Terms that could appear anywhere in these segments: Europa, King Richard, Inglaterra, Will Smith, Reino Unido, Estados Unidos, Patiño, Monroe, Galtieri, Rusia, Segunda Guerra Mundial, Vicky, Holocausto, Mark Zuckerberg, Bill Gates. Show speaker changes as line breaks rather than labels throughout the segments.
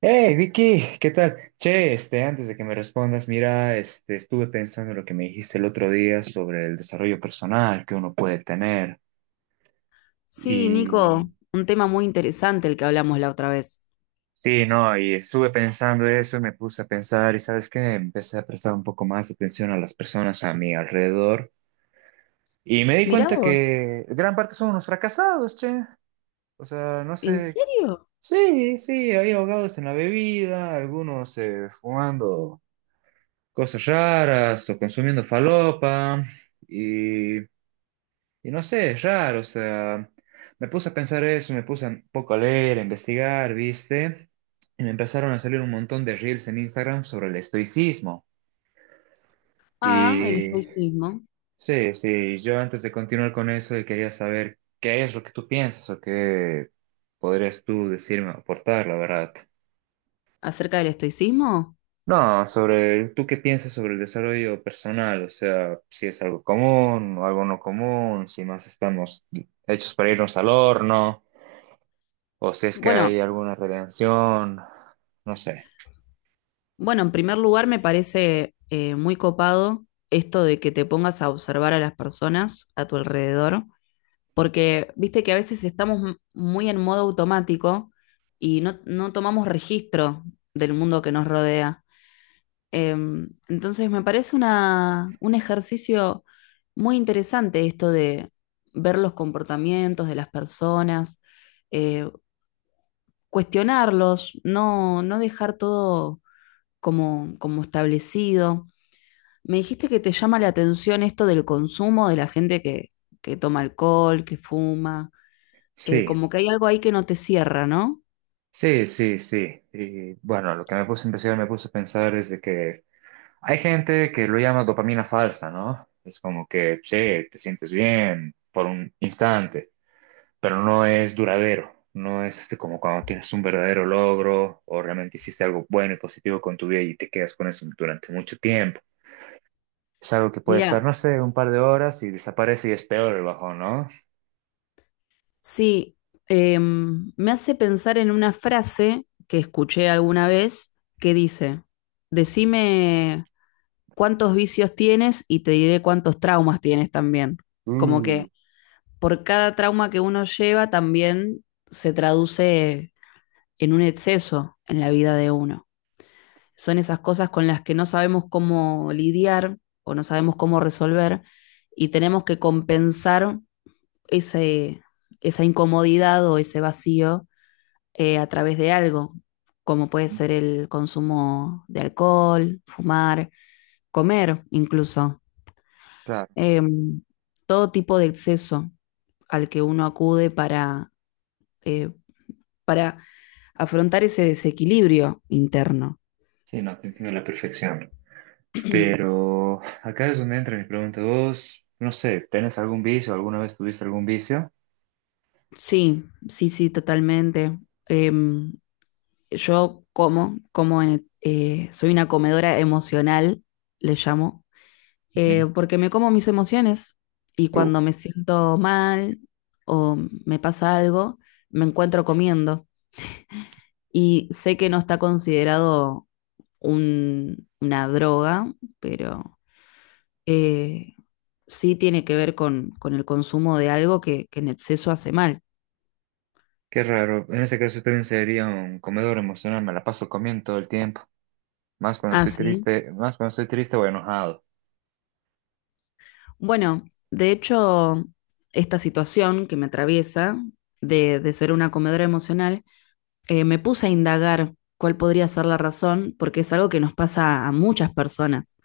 Hey Vicky, ¿qué tal? Che, este, antes de que me respondas, mira, este, estuve pensando en lo que me dijiste el otro día sobre el desarrollo personal que uno puede tener.
Sí,
Y
Nico, un tema muy interesante el que hablamos la otra vez.
sí, no, y estuve pensando eso y me puse a pensar, y sabes qué, empecé a prestar un poco más atención a las personas a mi alrededor. Y me di
Mirá
cuenta
vos,
que gran parte son unos fracasados, che. O sea, no
¿en
sé.
serio?
Sí, sí, hay ahogados en la bebida, algunos fumando. Cosas raras o consumiendo falopa y, y no sé, es raro, o sea, me puse a pensar eso, me puse un poco a leer, a investigar, ¿viste? Y me empezaron a salir un montón de reels en Instagram sobre el estoicismo.
Ah, el
Y
estoicismo.
sí, sí, yo antes de continuar con eso quería saber qué es lo que tú piensas o qué podrías tú decirme o aportar, la verdad.
¿Acerca del estoicismo?
No, sobre tú qué piensas sobre el desarrollo personal, o sea, si es algo común o algo no común, si más estamos hechos para irnos al horno, o si es que
Bueno,
hay alguna redención, no sé.
bueno, en primer lugar me parece muy copado esto de que te pongas a observar a las personas a tu alrededor, porque viste que a veces estamos muy en modo automático y no tomamos registro del mundo que nos rodea. Entonces me parece un ejercicio muy interesante esto de ver los comportamientos de las personas, eh, cuestionarlos, no dejar todo como establecido. Me dijiste que te llama la atención esto del consumo de la gente que toma alcohol, que fuma,
Sí,
como que hay algo ahí que no te cierra, ¿no?
sí, sí, sí. Y bueno, lo que me puse a investigar, me puse a pensar es de que hay gente que lo llama dopamina falsa, ¿no? Es como que, che, te sientes bien por un instante. Pero no es duradero. No es este, como cuando tienes un verdadero logro o realmente hiciste algo bueno y positivo con tu vida y te quedas con eso durante mucho tiempo. Es algo que puede estar,
Mira,
no sé, un par de horas y desaparece y es peor el bajón, ¿no?
sí, me hace pensar en una frase que escuché alguna vez que dice, decime cuántos vicios tienes y te diré cuántos traumas tienes también. Como
Mm,
que por cada trauma que uno lleva también se traduce en un exceso en la vida de uno. Son esas cosas con las que no sabemos cómo lidiar o no sabemos cómo resolver y tenemos que compensar ese, esa incomodidad o ese vacío a través de algo, como puede ser el consumo de alcohol, fumar, comer incluso,
claro.
eh, todo tipo de exceso al que uno acude eh, para afrontar ese desequilibrio interno.
Sí, no, te entiendo a la perfección. Pero acá es donde entra mi pregunta. Vos, no sé, ¿tenés algún vicio? ¿Alguna vez tuviste algún vicio?
Sí, sí, sí, totalmente. Em, yo soy una comedora emocional, le llamo, porque me como mis emociones y
Ujú.
cuando
Uf,
me siento mal o me pasa algo, me encuentro comiendo y sé que no está considerado una droga, pero eh, sí tiene que ver con el consumo de algo que en exceso hace mal.
qué raro. En ese caso yo también sería un comedor emocional. Me la paso comiendo todo el tiempo. Más cuando
Ah,
estoy
sí.
triste, más cuando estoy triste o enojado.
Bueno, de hecho, esta situación que me atraviesa de ser una comedora emocional, me puse a indagar cuál podría ser la razón, porque es algo que nos pasa a muchas personas.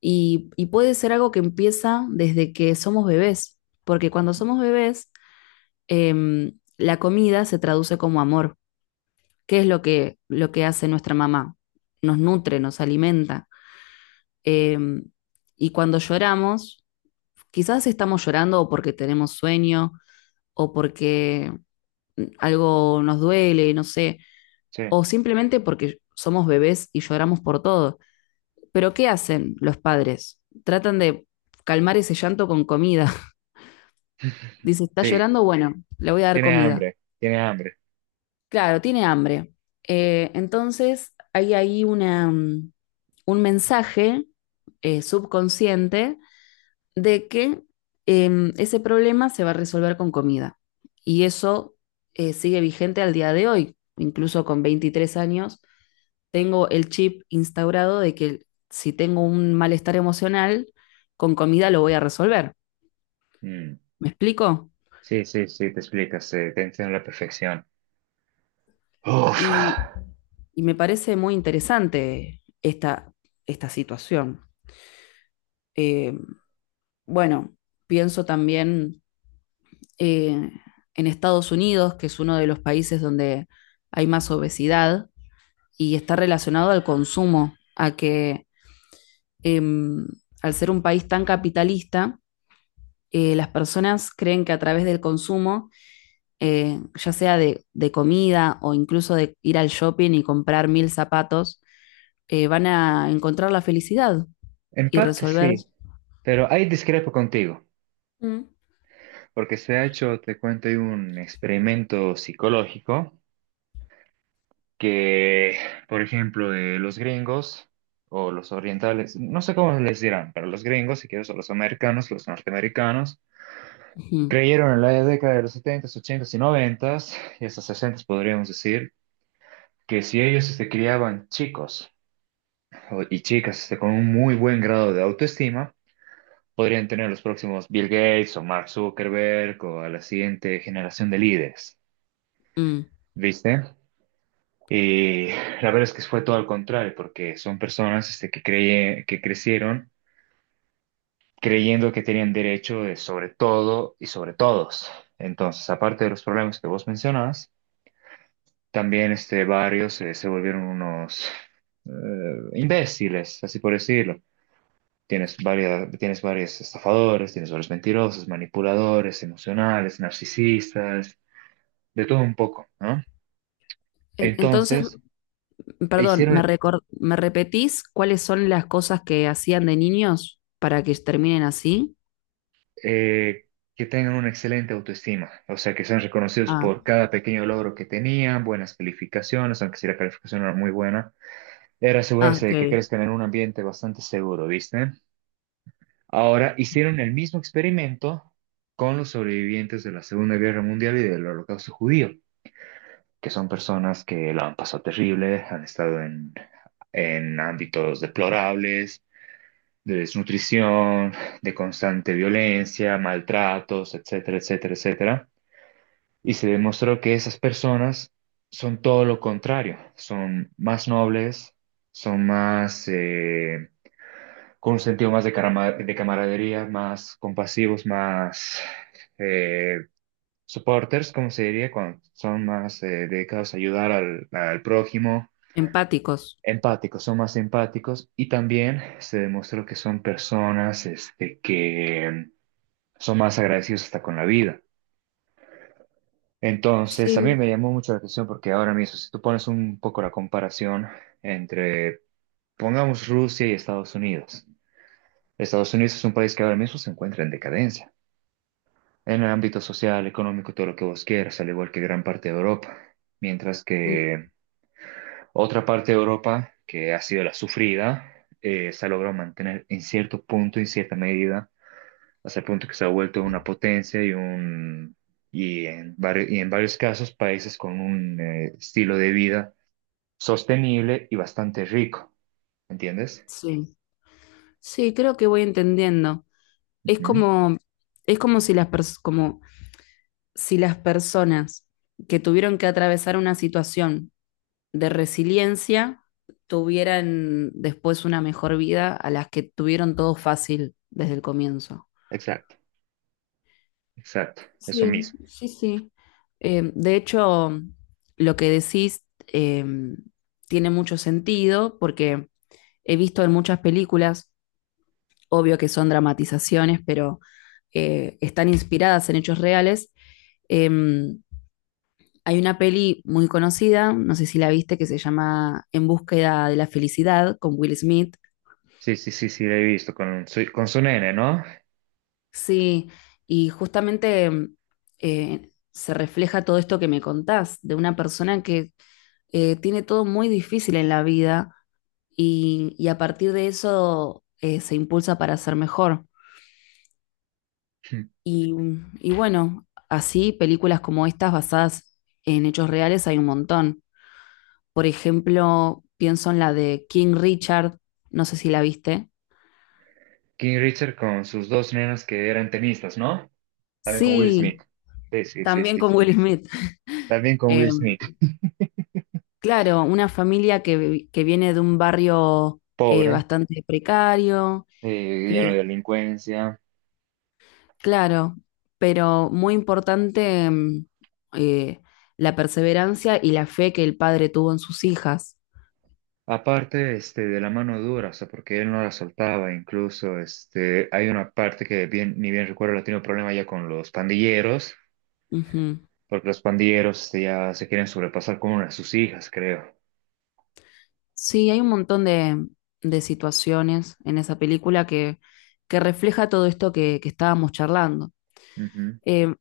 Y puede ser algo que empieza desde que somos bebés, porque cuando
Ujú.
somos bebés, la comida se traduce como amor. ¿Qué es lo que hace nuestra mamá? Nos nutre, nos alimenta. Eh, y cuando lloramos, quizás estamos llorando o porque tenemos sueño o porque algo nos duele, no sé,
Sí,
o simplemente porque somos bebés y lloramos por todo. Pero ¿qué hacen los padres? Tratan de calmar ese llanto con comida. Dice, está
sí,
llorando, bueno, le voy a dar
tiene
comida.
hambre, tiene hambre.
Claro, tiene hambre. Entonces hay ahí un mensaje subconsciente de que ese problema se va a resolver con comida. Y eso sigue vigente al día de hoy, incluso con 23 años. Tengo el chip instaurado de que si tengo un malestar emocional, con comida lo voy a resolver.
Mm,
¿Me explico?
sí, sí, sí, te explicas, te entiendo a la perfección. Uf,
Y, y me parece muy interesante esta situación. Eh, bueno, pienso también eh, en Estados Unidos, que es uno de los países donde hay más obesidad y está relacionado al consumo, a que eh, al ser un país tan capitalista, las personas creen que a través del consumo, ya sea de comida o incluso de ir al shopping y comprar mil zapatos, van a encontrar la felicidad
en
y
parte
resolver...
sí, pero ahí discrepo contigo,
Mm.
porque se ha hecho, te cuento, hay un experimento psicológico que, por ejemplo, de los gringos o los orientales, no sé cómo les dirán, pero los gringos, si quieres, o los americanos, los norteamericanos,
Uh -huh.
creyeron en la década de los 70 ochentas y 90 y hasta 60 podríamos decir, que si ellos se criaban chicos y chicas este, con un muy buen grado de autoestima, podrían tener los próximos Bill Gates o Mark Zuckerberg o a la siguiente generación de líderes,
Mm.
¿viste? Y la verdad es que fue todo al contrario, porque son personas este, que, que crecieron creyendo que tenían derecho de sobre todo y sobre todos. Entonces, aparte de los problemas que vos mencionabas, también este, varios se volvieron unos eh, imbéciles, así por decirlo. Tienes varias, tienes varios estafadores, tienes varios mentirosos, manipuladores, emocionales, narcisistas, de todo un poco, ¿no?
Entonces,
Entonces,
perdón,
hicieron
¿me repetís cuáles son las cosas que hacían de niños para que terminen así?
eh, que tengan una excelente autoestima, o sea, que sean reconocidos
Ah,
por cada pequeño logro que tenían, buenas calificaciones, aunque si la calificación no era muy buena, era
ah,
asegurarse
ok.
de que crezcan en un ambiente bastante seguro, ¿viste? Ahora hicieron el mismo experimento con los sobrevivientes de la Segunda Guerra Mundial y del Holocausto judío, que son personas que la han pasado terrible, han estado en ámbitos deplorables, de desnutrición, de constante violencia, maltratos, etcétera, etcétera, etcétera. Y se demostró que esas personas son todo lo contrario, son más nobles, son más con un sentido más de camaradería, más compasivos, más eh, supporters, como se diría, cuando son más dedicados a ayudar al prójimo,
Empáticos.
empáticos, son más empáticos y también se demostró que son personas este, que son más agradecidos hasta con la vida. Entonces, a mí
Sí,
me llamó mucho la atención porque ahora mismo, si tú pones un poco la comparación entre, pongamos, Rusia y Estados Unidos. Estados Unidos es un país que ahora mismo se encuentra en decadencia en el ámbito social, económico, todo lo que vos quieras, al igual que gran parte de Europa. Mientras
mm,
que otra parte de Europa, que ha sido la sufrida, se ha logrado mantener en cierto punto, en cierta medida, hasta el punto que se ha vuelto una potencia y un. Y en varios casos, países con un estilo de vida sostenible y bastante rico, ¿entiendes?
sí, sí, creo que voy entendiendo. Es
Ujú.
como, es como si las pers- como si las personas que tuvieron que atravesar una situación de resiliencia tuvieran después una mejor vida a las que tuvieron todo fácil desde el comienzo.
Exacto, exacto, eso
Sí,
mismo.
sí, sí. De hecho, lo que decís tiene mucho sentido porque he visto en muchas películas, obvio que son dramatizaciones, pero están inspiradas en hechos reales. Eh, hay una peli muy conocida, no sé si la viste, que se llama En búsqueda de la felicidad con Will Smith.
Sí, sí, sí, sí, lo he visto con su nene, ¿no?
Sí, y justamente se refleja todo esto que me contás, de una persona que tiene todo muy difícil en la vida y a partir de eso se impulsa para ser mejor. Y, y bueno, así películas como estas basadas en hechos reales hay un montón. Por ejemplo, pienso en la de King Richard, no sé si la viste.
King Richard con sus dos nenas que eran tenistas, ¿no? También con Will Smith.
Sí,
Sí, sí, sí,
también
sí,
con
sí.
Will Smith.
También con
Eh,
Will Smith.
claro, una familia que viene de un barrio
Pobre,
bastante precario,
lleno
eh,
de delincuencia.
claro, pero muy importante eh, la perseverancia y la fe que el padre tuvo en sus hijas.
Aparte, este, de la mano dura, o sea, porque él no la soltaba. Incluso, este, hay una parte que bien, ni bien recuerdo, la tiene un problema ya con los pandilleros,
Ujú.
porque los pandilleros este, ya se quieren sobrepasar con una de sus hijas, creo.
Sí, hay un montón de situaciones en esa película que refleja todo esto que estábamos charlando.
Ujú.
Eh,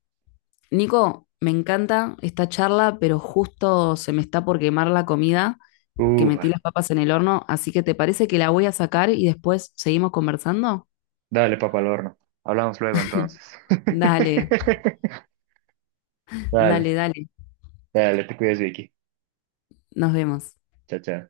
Nico, me encanta esta charla, pero justo se me está por quemar la comida, que
Ufa.
metí las papas en el horno, así que ¿te parece que la voy a sacar y después seguimos conversando?
Dale, papá, al horno. Hablamos luego entonces.
Dale, dale,
Dale,
dale.
dale, te cuidas, Vicky.
Nos vemos.
Chao, chao.